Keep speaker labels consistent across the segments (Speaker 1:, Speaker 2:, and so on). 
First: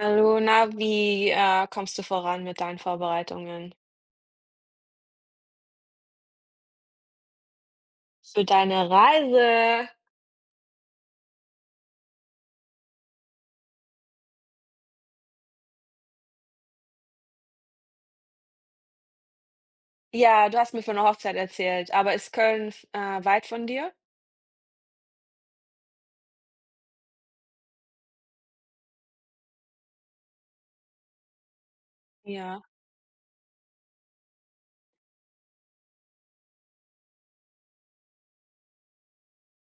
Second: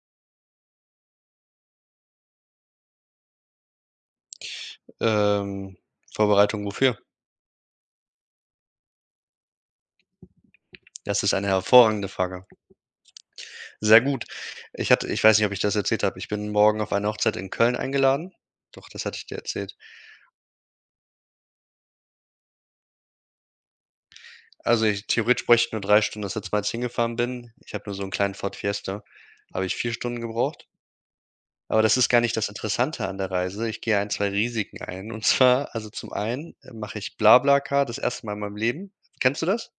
Speaker 1: Hallo, na, wie, kommst du voran mit deinen Vorbereitungen
Speaker 2: Ähm, Vorbereitung wofür?
Speaker 1: für deine Reise?
Speaker 2: Das ist eine hervorragende Frage. Sehr gut. Ich weiß nicht, ob ich das erzählt habe. Ich bin morgen auf eine Hochzeit in Köln eingeladen. Doch, das hatte ich dir erzählt.
Speaker 1: Ja, du hast mir von der Hochzeit erzählt, aber ist Köln f weit von dir?
Speaker 2: Also, ich theoretisch bräuchte ich nur 3 Stunden. Das letzte Mal, als ich hingefahren bin, ich habe nur so einen kleinen Ford Fiesta, habe ich 4 Stunden gebraucht. Aber das ist gar nicht das
Speaker 1: Ja.
Speaker 2: Interessante an der Reise. Ich gehe ein, 2 Risiken ein. Und zwar also, zum einen mache ich BlaBlaCar das erste Mal in meinem Leben. Kennst du das?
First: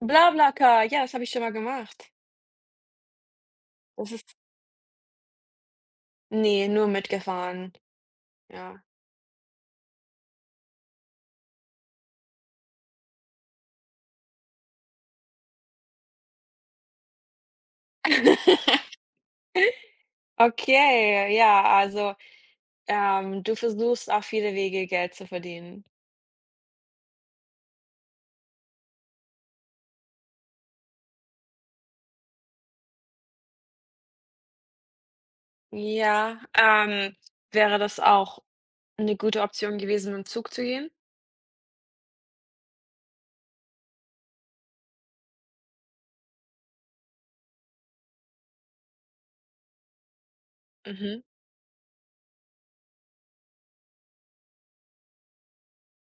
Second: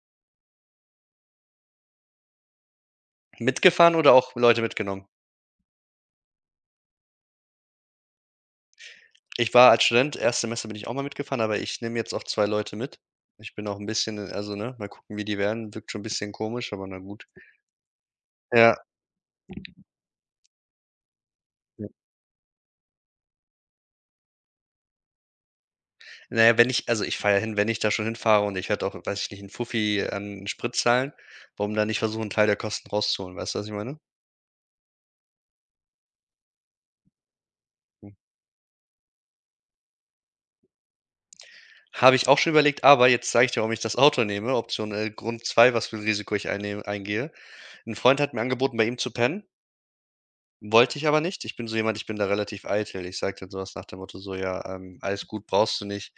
Speaker 1: BlaBlaCar, ja, das habe ich schon mal gemacht.
Speaker 2: Mitgefahren
Speaker 1: Das
Speaker 2: oder auch
Speaker 1: ist
Speaker 2: Leute mitgenommen?
Speaker 1: Ne, nur mitgefahren, ja.
Speaker 2: Ich war als Student Erstsemester, bin ich auch mal mitgefahren, aber ich nehme jetzt auch 2 Leute mit. Ich bin auch 'n bisschen, also, ne, mal gucken, wie die werden. Wirkt schon 'n bisschen komisch, aber na gut. Ja.
Speaker 1: Okay, ja, also, du versuchst auf viele Wege Geld zu verdienen.
Speaker 2: Na ja, wenn ich also, ich fahre ja hin, wenn ich da schon hinfahre, und ich werde auch, weiß ich nicht, 'n Fuffi an Sprit zahlen, warum dann nicht versuchen, 'n Teil der Kosten rauszuholen? Weißt du, was ich meine?
Speaker 1: Ja, wäre das
Speaker 2: Hm.
Speaker 1: auch eine gute Option gewesen, mit'm Zug zu gehen?
Speaker 2: Habe ich auch schon überlegt, aber jetzt sage ich dir, warum ich das Auto nehme. Option, Grund 2, was für 'n Risiko ich einnehme eingehe. 'N Freund hat mir angeboten, bei ihm zu pennen. Wollte ich aber
Speaker 1: Mhm,
Speaker 2: nicht. Ich bin so jemand, ich bin da relativ eitel. Ich sage dann sowas nach dem Motto so: „Ja, alles gut, brauchst du nicht.“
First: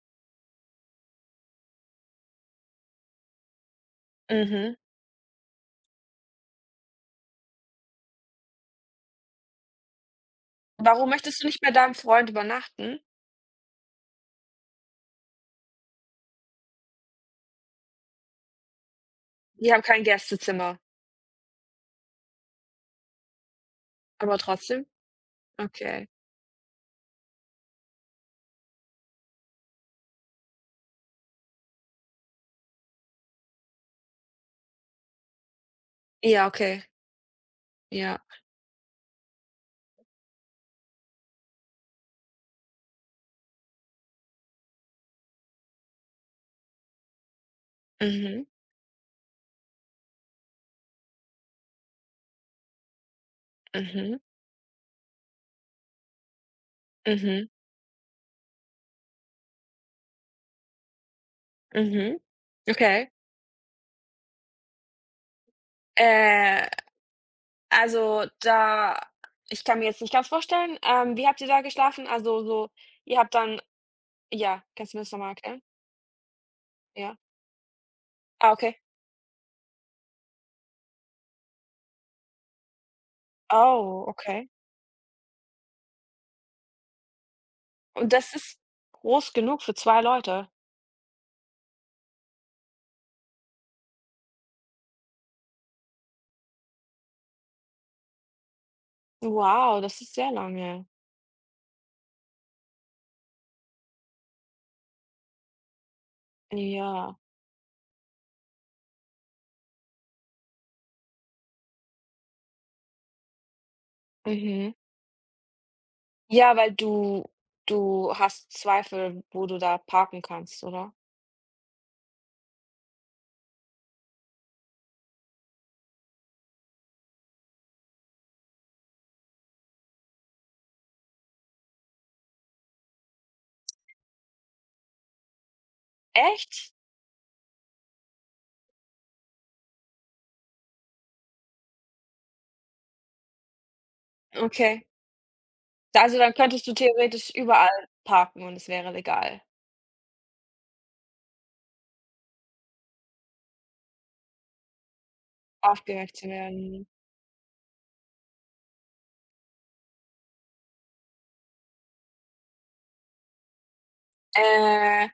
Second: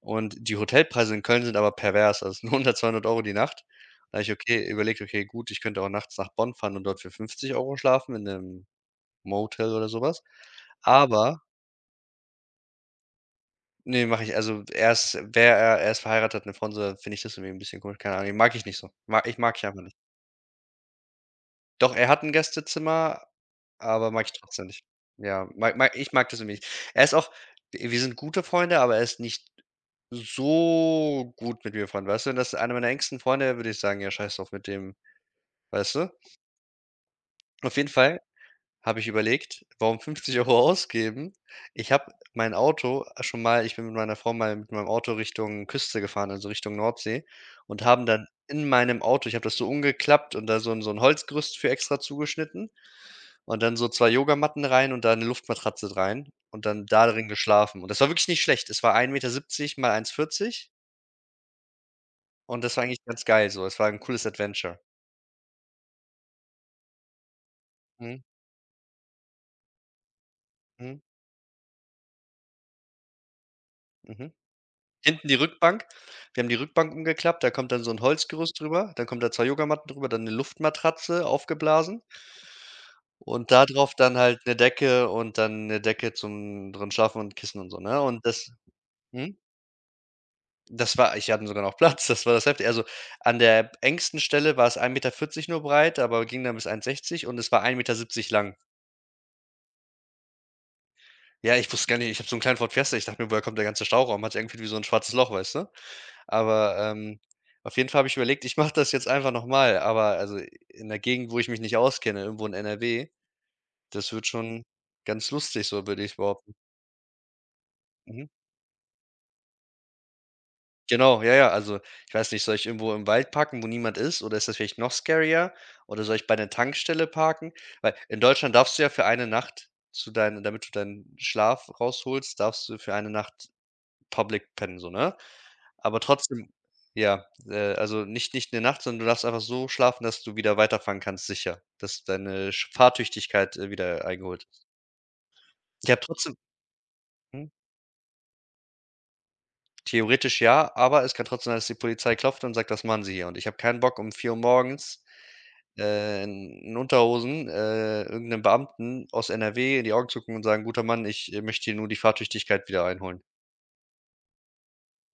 Speaker 2: Und die Hotelpreise in Köln sind aber pervers, also es sind 100, 200 Euro die Nacht. Da habe ich
Speaker 1: mhm.
Speaker 2: überlegt: „Okay, gut, ich könnte auch nachts nach Bonn fahren und dort für 50 Euro schlafen in einem Motel oder sowas.“
Speaker 1: Warum
Speaker 2: Aber
Speaker 1: möchtest du nicht bei deinem Freund übernachten?
Speaker 2: nee, mache ich also erst wer wäre er er ist verheiratet, hat eine Frau, so, finde ich das irgendwie ein bisschen komisch, keine Ahnung, mag ich nicht so. Ma ich mag ich
Speaker 1: Die
Speaker 2: einfach
Speaker 1: haben
Speaker 2: nicht.
Speaker 1: kein Gästezimmer,
Speaker 2: Doch, er hat 'n Gästezimmer, aber mag ich
Speaker 1: aber
Speaker 2: trotzdem nicht.
Speaker 1: trotzdem?
Speaker 2: Ja, mag mag
Speaker 1: Okay.
Speaker 2: ich mag das irgendwie nicht. Er ist auch wir sind gute Freunde, aber er ist nicht so gut mit mir befreundet, weißt du? Wenn das einer meiner engsten Freunde würde, ich sagen: „Ja, scheiß drauf mit dem“, weißt du?
Speaker 1: Ja, okay.
Speaker 2: Auf jeden
Speaker 1: Ja.
Speaker 2: Fall habe ich überlegt, warum 50 Euro ausgeben? Ich bin mit meiner Frau mal mit meinem Auto Richtung Küste gefahren, also Richtung Nordsee, und haben dann
Speaker 1: Mhm,
Speaker 2: in meinem Auto ich habe das so umgeklappt und da so 'n Holzgerüst für extra zugeschnitten und dann so 2
Speaker 1: mhm,
Speaker 2: Yogamatten rein und da 'ne Luftmatratze rein und dann da drin
Speaker 1: mhm,
Speaker 2: geschlafen. Und das war wirklich nicht schlecht. Es war 1,70 m mal 1,40,
Speaker 1: mhm.
Speaker 2: und das war eigentlich
Speaker 1: Okay.
Speaker 2: ganz geil so. Es war 'n cooles Adventure.
Speaker 1: Äh,
Speaker 2: Mhm,
Speaker 1: also da ich kann mir jetzt nicht ganz vorstellen,
Speaker 2: mhm,
Speaker 1: wie habt ihr da geschlafen? Also so, ihr habt dann,
Speaker 2: mhm.
Speaker 1: ja, kannst du mir das
Speaker 2: Hinten
Speaker 1: nochmal
Speaker 2: die
Speaker 1: erklären?
Speaker 2: Rückbank, wir haben die Rückbank
Speaker 1: Ja.
Speaker 2: umgeklappt, da kommt dann so 'n
Speaker 1: Ah,
Speaker 2: Holzgerüst
Speaker 1: okay.
Speaker 2: drüber, dann kommen da 2 Yogamatten drüber, dann 'ne Luftmatratze aufgeblasen und da drauf
Speaker 1: Oh,
Speaker 2: dann halt
Speaker 1: okay.
Speaker 2: 'ne Decke und dann 'ne Decke zum drin schlafen und Kissen und so, ne?
Speaker 1: Und
Speaker 2: Und
Speaker 1: das
Speaker 2: das
Speaker 1: ist groß
Speaker 2: mhm.
Speaker 1: genug für 2 Leute?
Speaker 2: Das war ich hatte sogar noch Platz, das war das Heftige. Also, an der engsten Stelle war es 1,40 m nur breit, aber ging dann bis 1,60 m, und es war 1,70 m lang.
Speaker 1: Wow, das ist sehr lange.
Speaker 2: Ja, ich wusste gar nicht, ich habe so 'n kleinen Ford Fiesta, ich dachte mir: „Woher kommt der ganze Stauraum?“ Hatte irgendwie wie so 'n schwarzes Loch, weißt du? Aber,
Speaker 1: Ja.
Speaker 2: auf jeden Fall habe ich überlegt, ich mache das jetzt einfach noch mal, aber also in 'ner Gegend, wo ich mich nicht auskenne, irgendwo in NRW, das wird schon
Speaker 1: Mhm.
Speaker 2: ganz lustig so, würde ich behaupten.
Speaker 1: Ja, weil du
Speaker 2: Mhm.
Speaker 1: hast Zweifel, wo du da parken kannst, oder?
Speaker 2: Genau, ja, ja. Also, ich weiß nicht, soll ich irgendwo im Wald parken, wo niemand ist, oder ist das vielleicht noch scarier? Oder soll ich bei einer Tankstelle parken? Weil in Deutschland darfst du ja für eine Nacht zu deinen damit du deinen Schlaf rausholst, darfst du für eine Nacht public pennen, so, ne? Aber trotzdem
Speaker 1: Echt?
Speaker 2: ja, also nicht eine Nacht, sondern du darfst einfach so schlafen, dass du wieder weiterfahren kannst, sicher, dass deine Sch Fahrtüchtigkeit, wieder eingeholt ist.
Speaker 1: Okay.
Speaker 2: Ich habe
Speaker 1: Da Also,
Speaker 2: trotzdem
Speaker 1: dann könntest du theoretisch
Speaker 2: mhm,
Speaker 1: überall parken und es wäre legal,
Speaker 2: theoretisch ja, aber es kann trotzdem sein, dass die Polizei klopft und sagt: „Was machen Sie hier?“ Und ich habe keinen Bock, um 4 Uhr morgens
Speaker 1: aufgeweckt zu
Speaker 2: in
Speaker 1: werden.
Speaker 2: Unterhosen, irgend Beamten aus NRW in die Augen zucken und sagen: „Guter Mann, ich, möchte hier nur die Fahrtüchtigkeit wieder einholen.“
Speaker 1: Äh,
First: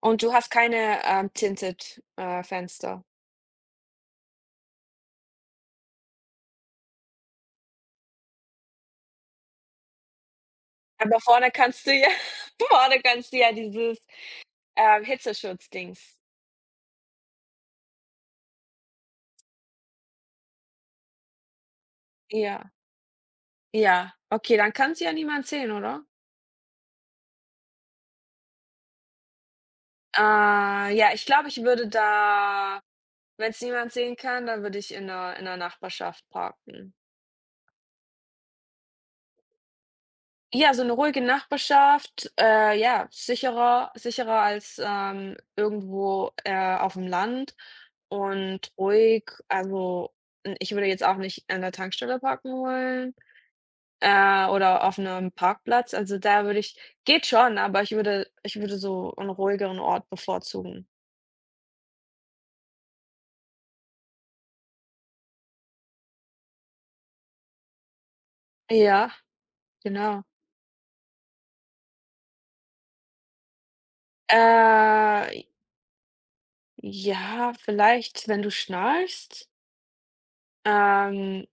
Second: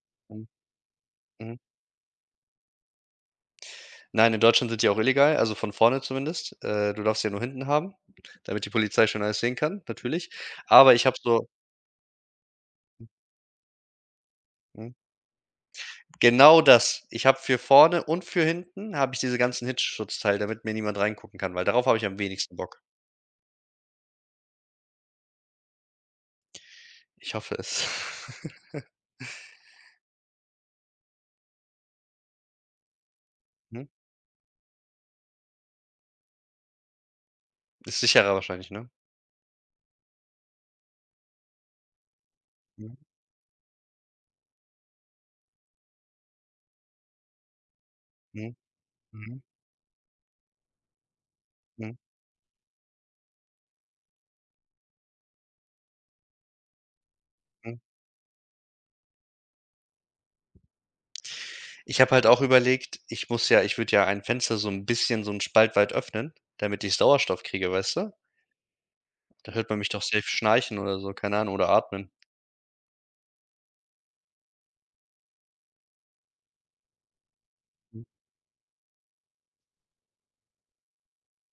Speaker 1: und du
Speaker 2: Mhm,
Speaker 1: hast keine,
Speaker 2: mhm.
Speaker 1: tinted, Fenster.
Speaker 2: Nein, in Deutschland sind die auch illegal, also von vorne zumindest. Du darfst sie ja nur hinten haben, damit die Polizei schon alles sehen kann, natürlich. Aber ich habe
Speaker 1: Aber
Speaker 2: so
Speaker 1: vorne kannst du ja vorne kannst du ja dieses,
Speaker 2: mhm,
Speaker 1: Hitzeschutzdings.
Speaker 2: genau das. Ich habe für vorne und für hinten habe ich diese ganzen Hitzschutzteile, damit mir niemand reingucken kann, weil darauf habe ich am wenigsten
Speaker 1: Ja,
Speaker 2: Bock.
Speaker 1: ja. Okay, dann kann's ja niemand sehen, oder?
Speaker 2: Ich hoffe es.
Speaker 1: Äh, ja, ich glaube, ich würde da wenn es
Speaker 2: Mhm.
Speaker 1: niemand sehen kann, dann würde ich in der Nachbarschaft parken.
Speaker 2: Ist sicherer wahrscheinlich, ne?
Speaker 1: Ja, so eine ruhige Nachbarschaft,
Speaker 2: Mhm,
Speaker 1: ja, sicherer als, irgendwo, auf dem Land
Speaker 2: mhm,
Speaker 1: und ruhig.
Speaker 2: mhm,
Speaker 1: Also, n ich würde jetzt auch nicht an der
Speaker 2: mhm,
Speaker 1: Tankstelle parken wollen, oder auf einem Parkplatz. Also, da würde ich geht schon,
Speaker 2: mhm.
Speaker 1: aber ich würde so einen ruhigeren Ort bevorzugen.
Speaker 2: Ich habe halt auch überlegt, ich muss ja, ich würde ja ein Fenster so ein bisschen so 'n Spalt weit öffnen, damit ich Sauerstoff kriege, weißt du?
Speaker 1: Ja,
Speaker 2: Da hört man mich doch
Speaker 1: genau.
Speaker 2: safe schnarchen oder so, keine Ahnung, oder atmen.
Speaker 1: Äh, ja,
Speaker 2: Mhm,
Speaker 1: vielleicht, wenn du schnarchst? Ähm,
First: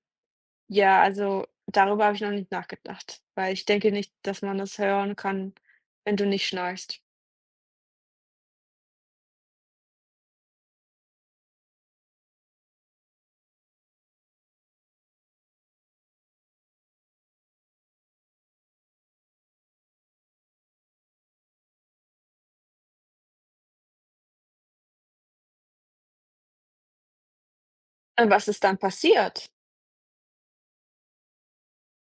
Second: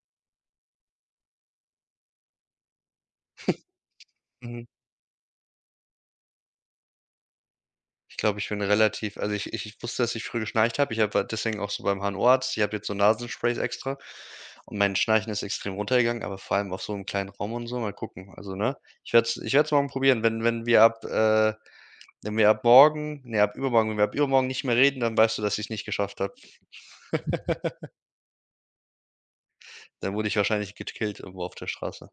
Speaker 1: ja, also darüber habe ich noch nicht nachgedacht, weil ich denke nicht, dass man
Speaker 2: mhm.
Speaker 1: das hören kann, wenn du nicht schnarchst.
Speaker 2: Ich glaube, ich bin relativ, also, ich wusste, dass ich früh geschnarcht habe. Ich habe halt deswegen auch so beim HNO-Arzt ich habe jetzt so Nasensprays extra, und mein Schnarchen ist extrem runtergegangen, aber vor allem auch so im kleinen Raum und so. Mal gucken, also, ne? Ich werde es morgen probieren. Wenn wenn wir ab, wenn wir ab morgen ne, ab übermorgen wenn wir ab übermorgen nicht mehr reden, dann weißt du, dass ich's nicht geschafft habe.
Speaker 1: Was ist dann passiert?
Speaker 2: Dann wurde ich wahrscheinlich gekillt irgendwo auf der Straße.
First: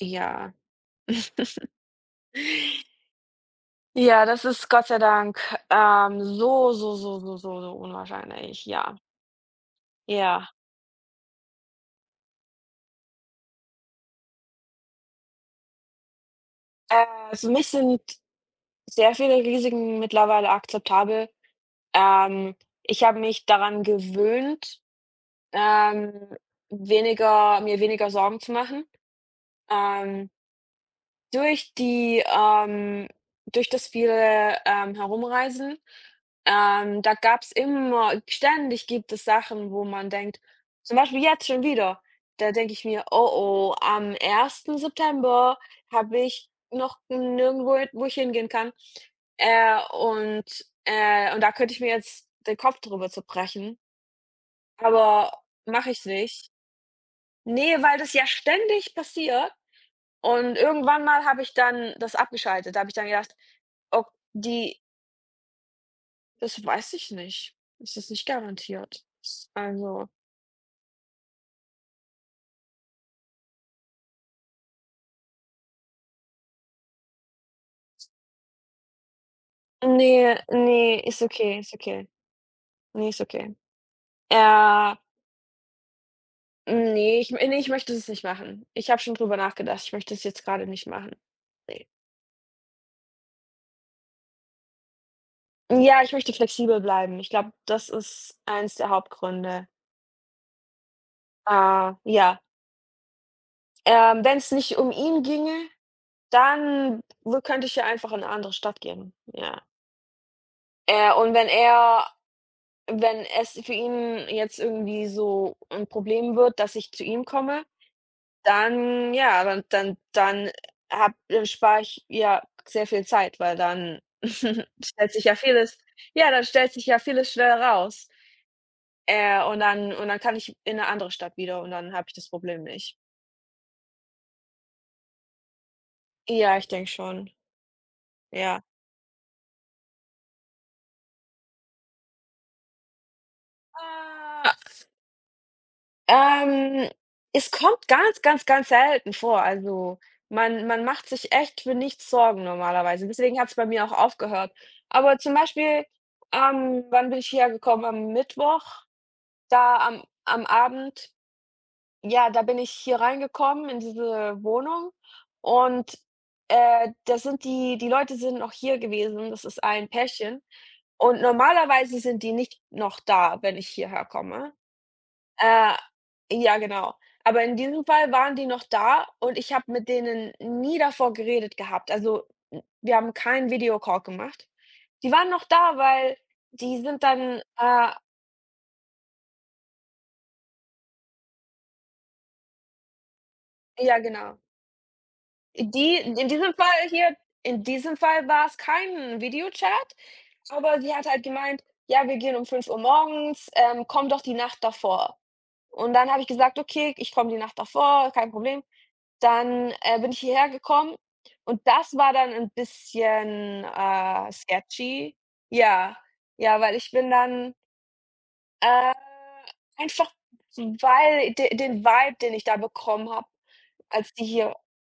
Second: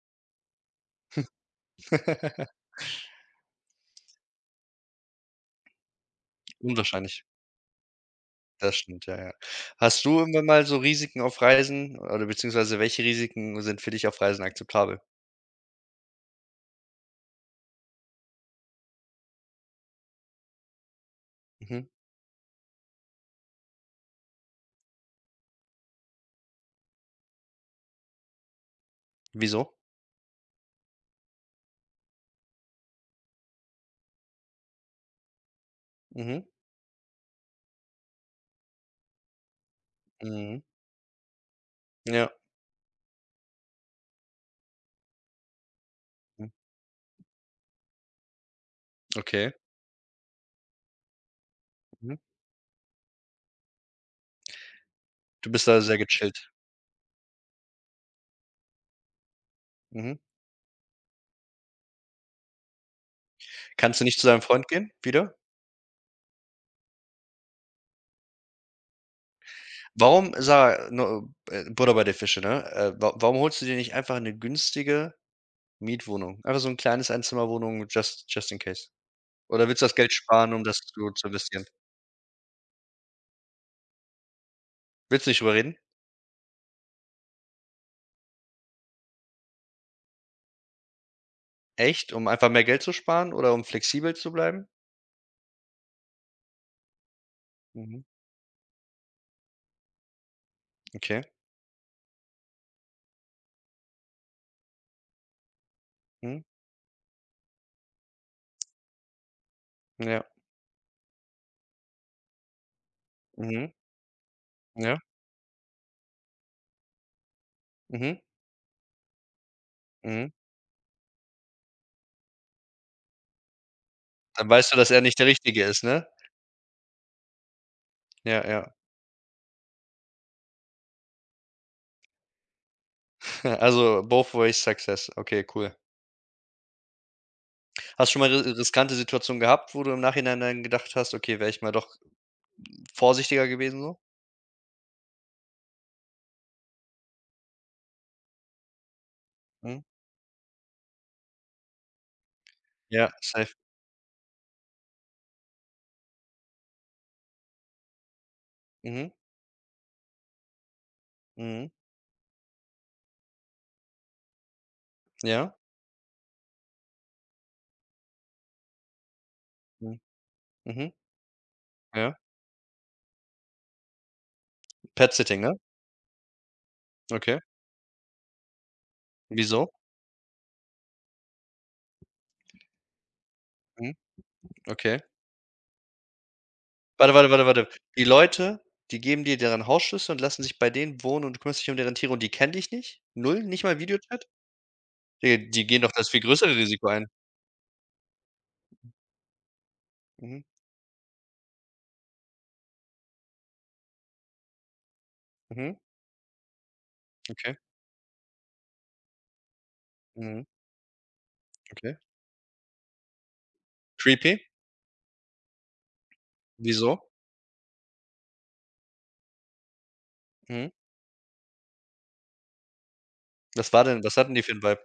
Speaker 1: Ja. Ja, das ist, Gott sei Dank, so, so, so,
Speaker 2: Unwahrscheinlich.
Speaker 1: so, so, so unwahrscheinlich,
Speaker 2: Das
Speaker 1: ja.
Speaker 2: stimmt, ja, ja. Hast du irgendwann
Speaker 1: Ja.
Speaker 2: mal so Risiken auf Reisen, oder beziehungsweise welche Risiken sind für dich auf Reisen akzeptabel?
Speaker 1: Für mich sind sehr viele Risiken mittlerweile akzeptabel.
Speaker 2: Mhm.
Speaker 1: Ähm, Ich habe mich daran gewöhnt, ähm, weniger mir weniger Sorgen zu machen.
Speaker 2: Wieso?
Speaker 1: Ähm Durch die, durch das viele, Herumreisen,
Speaker 2: Mhm.
Speaker 1: da gab's immer ständig gibt es Sachen, wo man denkt,
Speaker 2: Mhm.
Speaker 1: zum Beispiel jetzt schon wieder,
Speaker 2: Ja.
Speaker 1: da denke ich mir: „Oh, oh, am ersten September habe ich
Speaker 2: Mhm.
Speaker 1: noch nirgendwo hin, wo ich hingehen kann."
Speaker 2: Okay.
Speaker 1: Äh, und und da könnte ich mir
Speaker 2: Mhm.
Speaker 1: jetzt den Kopf drüber zerbrechen, aber
Speaker 2: Du bist da
Speaker 1: mache
Speaker 2: sehr
Speaker 1: ich
Speaker 2: gechillt.
Speaker 1: nicht. Nee, weil das ja ständig passiert,
Speaker 2: Mhm.
Speaker 1: und irgendwann mal habe ich dann das abgeschaltet. Da habe ich dann gedacht:
Speaker 2: Kannst
Speaker 1: „Oh,
Speaker 2: du nicht zu deinem Freund
Speaker 1: die
Speaker 2: gehen wieder?
Speaker 1: das weiß ich nicht. Es ist nicht garantiert." Also,
Speaker 2: Warum sa no Butter bei der Fische, ne? Wa warum holst du dir nicht einfach eine günstige Mietwohnung? Einfach so ein kleines Einzimmerwohnung just in case. Oder willst du das Geld
Speaker 1: nee,
Speaker 2: sparen, um das
Speaker 1: nee, ist
Speaker 2: zu
Speaker 1: okay,
Speaker 2: investieren?
Speaker 1: ist okay. Nee, ist okay. Äh,
Speaker 2: Willst du nicht drüber reden?
Speaker 1: Nee, ich möchte es nicht machen. Ich habe schon drüber nachgedacht. Ich möchte es jetzt gerade nicht machen. Ne.
Speaker 2: Echt? Um einfach mehr Geld zu sparen oder um flexibel zu bleiben?
Speaker 1: Ja, ich möchte flexibel bleiben. Ich glaube, das
Speaker 2: Mhm,
Speaker 1: ist eins der Hauptgründe.
Speaker 2: okay.
Speaker 1: Äh, ja. Wenn es nicht um ihn ginge,
Speaker 2: Mhm,
Speaker 1: dann w könnte ich ja einfach in 'ne andere Stadt gehen. Ja.
Speaker 2: ja.
Speaker 1: Und wenn es
Speaker 2: Mhm,
Speaker 1: für ihn jetzt
Speaker 2: ja.
Speaker 1: irgendwie so ein Problem wird, dass ich zu ihm komme,
Speaker 2: Mhm,
Speaker 1: dann, ja, dann dann
Speaker 2: mhm.
Speaker 1: dann habe dann spare ich ja sehr viel Zeit, weil dann
Speaker 2: Dann weißt du, dass er
Speaker 1: stellt
Speaker 2: nicht
Speaker 1: sich
Speaker 2: der
Speaker 1: ja
Speaker 2: Richtige
Speaker 1: vieles
Speaker 2: ist, ne?
Speaker 1: ja, dann stellt sich ja vieles schnell raus.
Speaker 2: Ja, ja.
Speaker 1: Und dann kann ich in eine andere Stadt wieder, und dann habe ich das Problem nicht.
Speaker 2: Also, both ways success. Okay, cool.
Speaker 1: Ja, ich denke schon,
Speaker 2: Hast du schon mal ri
Speaker 1: ja.
Speaker 2: riskante Situationen gehabt, wo du im Nachhinein dann gedacht hast: „Okay, wäre ich mal doch vorsichtiger gewesen so?“
Speaker 1: Ah. Ähm, Es kommt ganz, ganz, ganz selten vor.
Speaker 2: Mhm.
Speaker 1: Also, man macht sich echt für nichts Sorgen normalerweise.
Speaker 2: Ja,
Speaker 1: Deswegen hat
Speaker 2: safe.
Speaker 1: es bei mir auch aufgehört. Aber zum Beispiel, wann bin ich hierher gekommen? Am Mittwoch,
Speaker 2: Mhm,
Speaker 1: da am Abend,
Speaker 2: mhm.
Speaker 1: ja, da bin ich hier reingekommen in diese Wohnung,
Speaker 2: Ja.
Speaker 1: und, da sind die Leute sind noch hier gewesen. Das ist ein
Speaker 2: Mhm,
Speaker 1: Pärchen
Speaker 2: mhm.
Speaker 1: und normalerweise
Speaker 2: Ja.
Speaker 1: sind die nicht noch da, wenn ich hierher komme.
Speaker 2: Pet-Sitting, ne?
Speaker 1: Äh, ja, genau.
Speaker 2: Okay.
Speaker 1: Aber in diesem Fall waren die noch da und ich habe
Speaker 2: Wieso?
Speaker 1: mit denen nie davor geredet gehabt. Also, wir haben keinen
Speaker 2: Mhm,
Speaker 1: Video-Call gemacht.
Speaker 2: okay.
Speaker 1: Die waren noch da, weil die sind
Speaker 2: Warte, warte,
Speaker 1: dann
Speaker 2: warte, warte. Die Leute, die geben dir deren Hausschlüssel und lassen sich bei denen wohnen und du kümmerst dich um deren Tiere und die kennen dich nicht? Null, nicht mal
Speaker 1: ja,
Speaker 2: Videochat?
Speaker 1: genau.
Speaker 2: Die gehen doch
Speaker 1: Die
Speaker 2: das viel größere Risiko ein.
Speaker 1: In diesem Fall war es kein Videochat,
Speaker 2: Mhm,
Speaker 1: aber sie hat halt gemeint: „Ja, wir gehen um 5 Uhr morgens, komm doch die Nacht davor."
Speaker 2: mhm,
Speaker 1: Und dann habe ich gesagt: „Okay, ich komme die
Speaker 2: okay,
Speaker 1: Nacht davor, kein Problem." Dann, bin ich
Speaker 2: mhm,
Speaker 1: hierher gekommen und das
Speaker 2: okay.
Speaker 1: war dann ein bisschen,
Speaker 2: Creepy.
Speaker 1: sketchy. Ja, ja, weil ich
Speaker 2: Wieso?
Speaker 1: bin dann, äh, einfach
Speaker 2: Mhm.
Speaker 1: weil de den Vibe, den ich da bekommen habe,
Speaker 2: Was war denn,
Speaker 1: als
Speaker 2: was
Speaker 1: die
Speaker 2: hatten die für
Speaker 1: hier,
Speaker 2: ein Vibe?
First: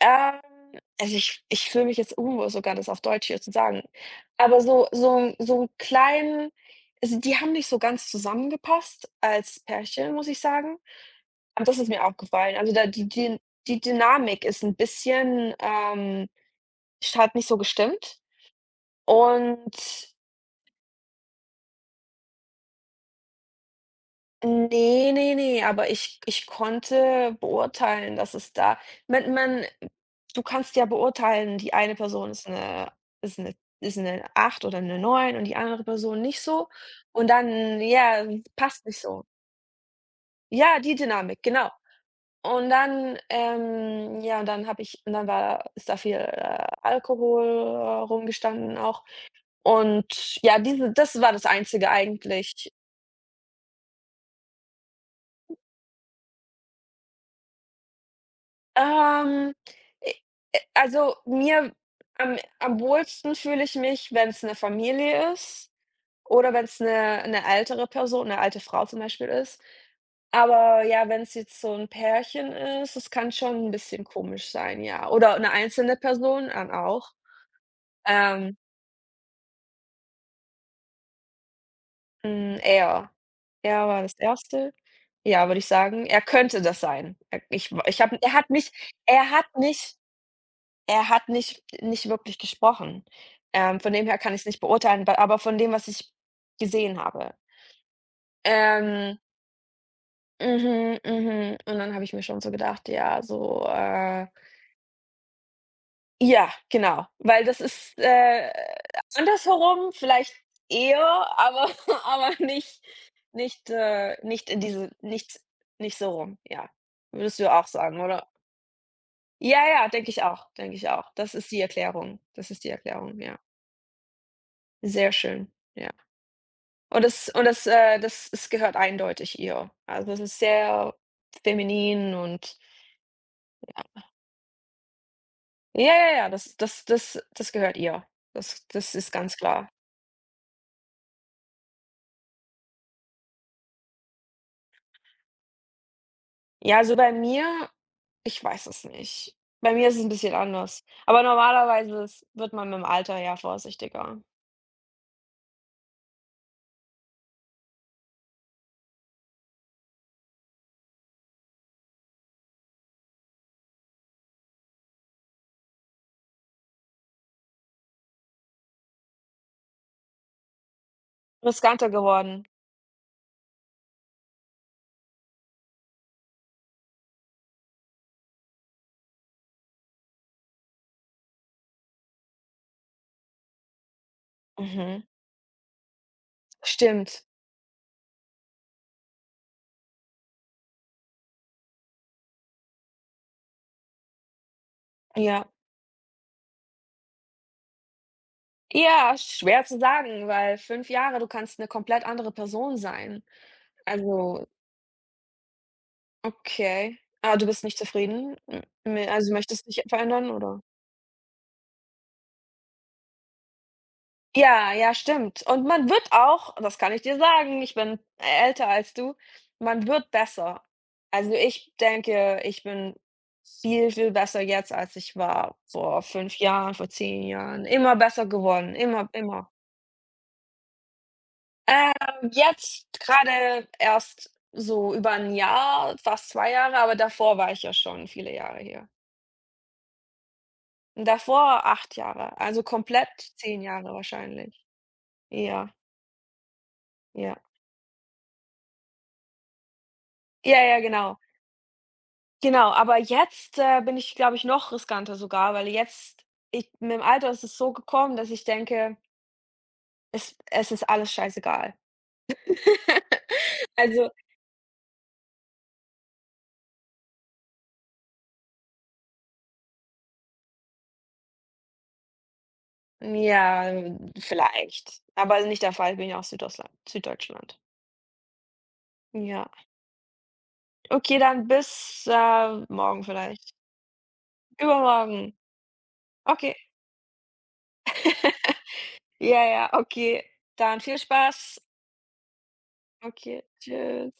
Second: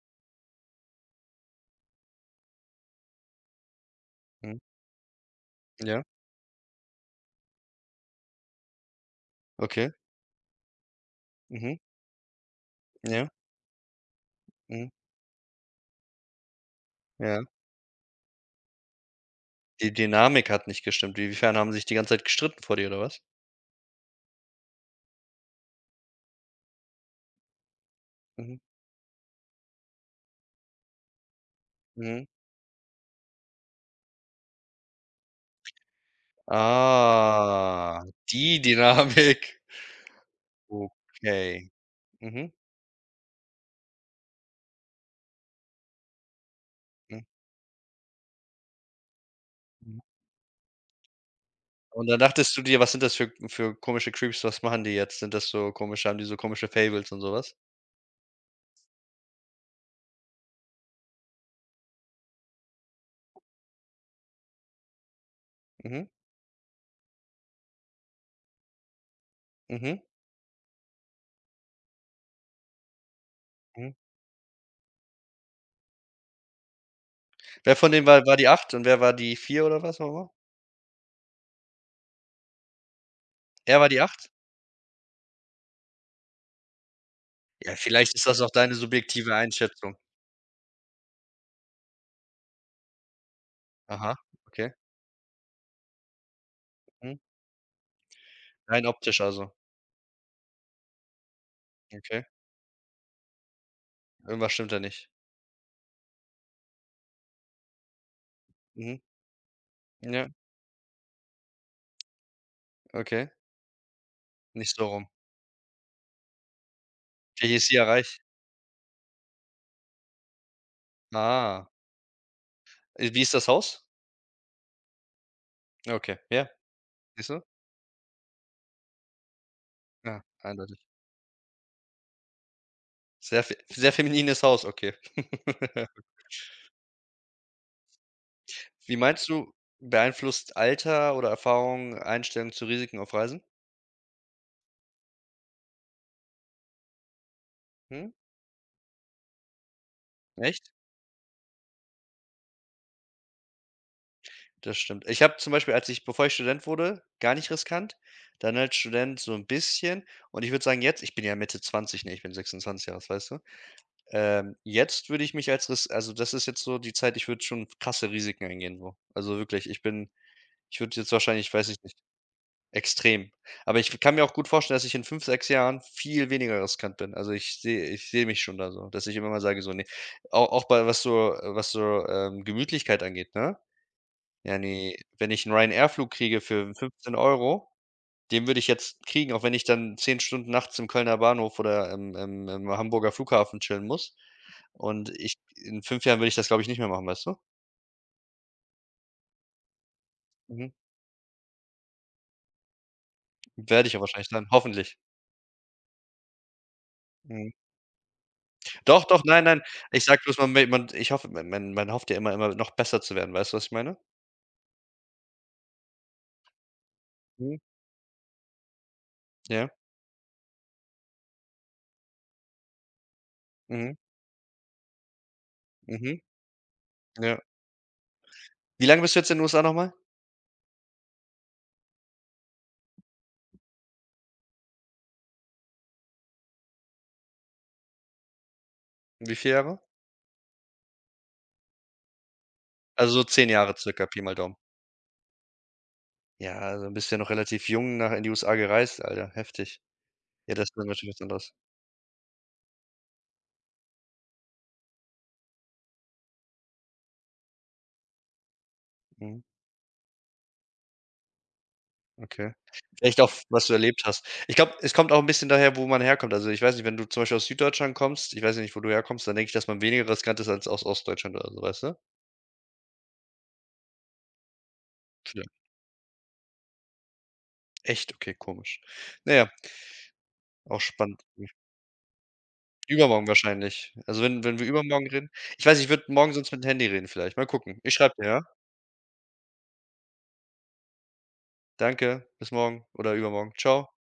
Speaker 1: ähm, also, ich fühle mich jetzt unwohl sogar, das auf Deutsch hier zu sagen,
Speaker 2: Mhm,
Speaker 1: aber so so so 'n
Speaker 2: ja,
Speaker 1: kleinen also, die haben nicht so ganz zusammengepasst als
Speaker 2: okay.
Speaker 1: Pärchen, muss ich sagen. Aber
Speaker 2: Mhm,
Speaker 1: das ist mir aufgefallen. Also, da die
Speaker 2: ja,
Speaker 1: die die Dynamik ist 'n
Speaker 2: mhm,
Speaker 1: bisschen, ich hat
Speaker 2: ja.
Speaker 1: nicht so gestimmt.
Speaker 2: Die
Speaker 1: Und
Speaker 2: Dynamik hat nicht gestimmt. Inwiefern, haben sie sich die ganze Zeit gestritten vor dir oder was?
Speaker 1: ne, ne, ne, aber ich konnte beurteilen, dass es
Speaker 2: Mhm,
Speaker 1: da, man man du kannst ja beurteilen, die eine
Speaker 2: mhm.
Speaker 1: Person ist 'ne ist 'ne ist 'ne 8 oder 'ne neun, und die andere Person nicht so, und dann,
Speaker 2: Ah,
Speaker 1: ja,
Speaker 2: die
Speaker 1: passt nicht so.
Speaker 2: Dynamik.
Speaker 1: Ja, die Dynamik,
Speaker 2: Okay.
Speaker 1: genau.
Speaker 2: Mhm,
Speaker 1: Und dann, ja, und dann war ist da viel,
Speaker 2: mhm.
Speaker 1: Alkohol rumgestanden auch, und ja, diese das war das Einzige
Speaker 2: Und dann dachtest du
Speaker 1: eigentlich.
Speaker 2: dir: „Was sind das für komische Creeps? Was machen die jetzt? Sind das so komische Fables und sowas?
Speaker 1: Ähm, e e Also, mir am wohlsten fühle ich mich, wenn es eine Familie ist
Speaker 2: Mhm,
Speaker 1: oder wenn es eine ältere Person, eine alte Frau zum Beispiel, ist.
Speaker 2: mhm,
Speaker 1: Aber ja, wenn es jetzt so ein Pärchen ist, das kann schon ein
Speaker 2: mhm.
Speaker 1: bisschen komisch sein, ja. Oder eine einzelne Person dann auch.
Speaker 2: Wer von denen war die
Speaker 1: Ähm,
Speaker 2: acht und wer war die vier oder was noch?
Speaker 1: hm, er
Speaker 2: Er
Speaker 1: er
Speaker 2: war die
Speaker 1: war das
Speaker 2: 8.
Speaker 1: Erste. Ja, würde ich sagen. Er könnte das sein. Er ich
Speaker 2: Ja,
Speaker 1: ich
Speaker 2: vielleicht
Speaker 1: habe
Speaker 2: ist das auch deine
Speaker 1: er
Speaker 2: subjektive
Speaker 1: hat mich
Speaker 2: Einschätzung.
Speaker 1: Er hat nicht wirklich gesprochen. Von dem
Speaker 2: Aha,
Speaker 1: her kann ich's nicht
Speaker 2: okay.
Speaker 1: beurteilen, wa aber von dem, was ich gesehen
Speaker 2: Mhm.
Speaker 1: habe.
Speaker 2: Rein
Speaker 1: Ähm,
Speaker 2: optisch also.
Speaker 1: mhm, mhm. Und dann habe ich mir
Speaker 2: Okay.
Speaker 1: schon so gedacht, ja,
Speaker 2: Irgendwas stimmt da nicht.
Speaker 1: ja, genau, weil das ist,
Speaker 2: Mhm.
Speaker 1: andersherum
Speaker 2: Ja,
Speaker 1: vielleicht eher, aber aber
Speaker 2: okay.
Speaker 1: nicht in
Speaker 2: Nicht so
Speaker 1: diese
Speaker 2: rum.
Speaker 1: nicht, so rum, ja. Würdest du
Speaker 2: Vielleicht ist
Speaker 1: auch
Speaker 2: sie ja
Speaker 1: sagen,
Speaker 2: reich.
Speaker 1: oder? Ja, ja, denke ich auch, denke ich auch. Das ist die
Speaker 2: Ah.
Speaker 1: Erklärung. Das ist die Erklärung,
Speaker 2: Wie ist
Speaker 1: ja.
Speaker 2: das Haus?
Speaker 1: Sehr schön, ja.
Speaker 2: Ja, okay. Ja, siehst du?
Speaker 1: Das Es gehört eindeutig ihr. Also, das
Speaker 2: Ja,
Speaker 1: ist
Speaker 2: eindeutig.
Speaker 1: sehr feminin, und
Speaker 2: Sehr feminines Haus, okay.
Speaker 1: ja, ja, ja, das gehört ihr. Das
Speaker 2: Wie
Speaker 1: ist
Speaker 2: meinst
Speaker 1: ganz
Speaker 2: du,
Speaker 1: klar.
Speaker 2: beeinflusst Alter oder Erfahrung Einstellung zu Risiken auf Reisen?
Speaker 1: Ja, also, bei mir
Speaker 2: Hm?
Speaker 1: ich weiß es nicht. Bei mir ist es 'n bisschen
Speaker 2: Echt?
Speaker 1: anders. Aber normalerweise ist wird man mit'm Alter ja vorsichtiger.
Speaker 2: Das stimmt. Ich habe zum Beispiel, als ich bevor ich Student wurde, gar nicht riskant. Dann als Student so ein bisschen. Und ich würde sagen, jetzt, ich bin ja Mitte 20, ne, ich bin 26 erst, weißt du? Jetzt würde ich mich als ris also, das ist jetzt so die Zeit, ich würde schon krasse Risiken eingehen so. Also, wirklich, ich bin ich würde jetzt wahrscheinlich, weiß ich
Speaker 1: Riskanter
Speaker 2: nicht
Speaker 1: geworden.
Speaker 2: Extrem. Aber ich kann mir auch gut vorstellen, dass ich in 5, 6 Jahren viel weniger riskant bin. Also, ich sehe mich schon da so, dass ich immer mal sage so: „Ne“, au auch bei was so, Gemütlichkeit angeht, ne? Ja, ne,
Speaker 1: Mhm.
Speaker 2: wenn ich einen Ryanair-Flug kriege für 15
Speaker 1: Stimmt.
Speaker 2: Euro, den würde ich jetzt kriegen, auch wenn ich dann 10 Stunden nachts im Kölner Bahnhof oder im Hamburger Flughafen chillen muss. Und ich
Speaker 1: Ja.
Speaker 2: in 5 Jahren würde ich das, glaube ich, nicht mehr machen, weißt du?
Speaker 1: Ja, schwer zu sagen, weil
Speaker 2: Mhm.
Speaker 1: 5 Jahre, du kannst 'ne komplett andere Person sein.
Speaker 2: Werde ich ja wahrscheinlich
Speaker 1: Also.
Speaker 2: dann, hoffentlich.
Speaker 1: Okay. Ah, du
Speaker 2: Mhm.
Speaker 1: bist nicht zufrieden? M
Speaker 2: Doch,
Speaker 1: mi
Speaker 2: doch,
Speaker 1: Also,
Speaker 2: nein, nein.
Speaker 1: möchtest dich
Speaker 2: Ich sage
Speaker 1: verändern,
Speaker 2: bloß, man
Speaker 1: oder?
Speaker 2: man ich hoffe, man hofft ja immer immer noch besser zu werden. Weißt du, was ich meine?
Speaker 1: Ja, ja, stimmt. Und man wird auch, das kann ich dir
Speaker 2: Mhm.
Speaker 1: sagen, ich bin älter als du,
Speaker 2: Ja.
Speaker 1: man wird besser. Also, ich denke, ich bin viel,
Speaker 2: Mhm.
Speaker 1: viel besser jetzt, als ich war vor
Speaker 2: Mhm.
Speaker 1: 5 Jahren, vor zehn
Speaker 2: Ja.
Speaker 1: Jahren. Immer besser geworden,
Speaker 2: Wie lange
Speaker 1: immer,
Speaker 2: bist du jetzt in den
Speaker 1: immer.
Speaker 2: USA noch mal?
Speaker 1: Jetzt gerade erst so über 1 Jahr, fast 2 Jahre, aber davor war ich ja schon viele Jahre hier.
Speaker 2: Wie viele Jahre?
Speaker 1: Davor 8 Jahre, also
Speaker 2: Also, so
Speaker 1: komplett
Speaker 2: 10
Speaker 1: 10
Speaker 2: Jahre
Speaker 1: Jahre
Speaker 2: circa, Pi mal Daumen.
Speaker 1: wahrscheinlich. Ja,
Speaker 2: Ja, also, bist ja noch
Speaker 1: ja.
Speaker 2: relativ jung nach in die USA gereist, Alter, heftig. Ja,
Speaker 1: Ja,
Speaker 2: das ist
Speaker 1: ja,
Speaker 2: dann natürlich
Speaker 1: genau.
Speaker 2: was anderes.
Speaker 1: Genau, aber jetzt, bin ich, glaube ich, noch riskanter sogar, weil jetzt, ich mit dem Alter ist es so gekommen, dass ich denke,
Speaker 2: Mhm,
Speaker 1: es ist alles scheißegal.
Speaker 2: okay. Echt auch, was du erlebt
Speaker 1: Also,
Speaker 2: hast. Ich glaube, es kommt auch ein bisschen daher, wo man herkommt. Also, ich weiß nicht, wenn du zum Beispiel aus Süddeutschland kommst, ich weiß ja nicht, wo du herkommst, dann denke ich, dass man weniger riskant ist als aus Ostdeutschland oder so, weißt du?
Speaker 1: ja, vielleicht, aber
Speaker 2: Ja.
Speaker 1: nicht der Fall, ich bin ja aus Süddeutschland, Süddeutschland.
Speaker 2: Echt? Okay, komisch. Na
Speaker 1: Ja.
Speaker 2: ja. Auch
Speaker 1: Okay,
Speaker 2: spannend.
Speaker 1: dann bis, morgen
Speaker 2: Übermorgen
Speaker 1: vielleicht.
Speaker 2: wahrscheinlich. Also, wenn wir übermorgen reden,
Speaker 1: Übermorgen.
Speaker 2: ich weiß, ich würde morgen sonst
Speaker 1: Okay.
Speaker 2: mit dem Handy reden vielleicht. Mal gucken. Ich schreibe dir, ja?
Speaker 1: Ja, ja, okay. Dann viel Spaß.
Speaker 2: Danke, bis morgen oder
Speaker 1: Okay,
Speaker 2: übermorgen. Ciao.
Speaker 1: tschüss.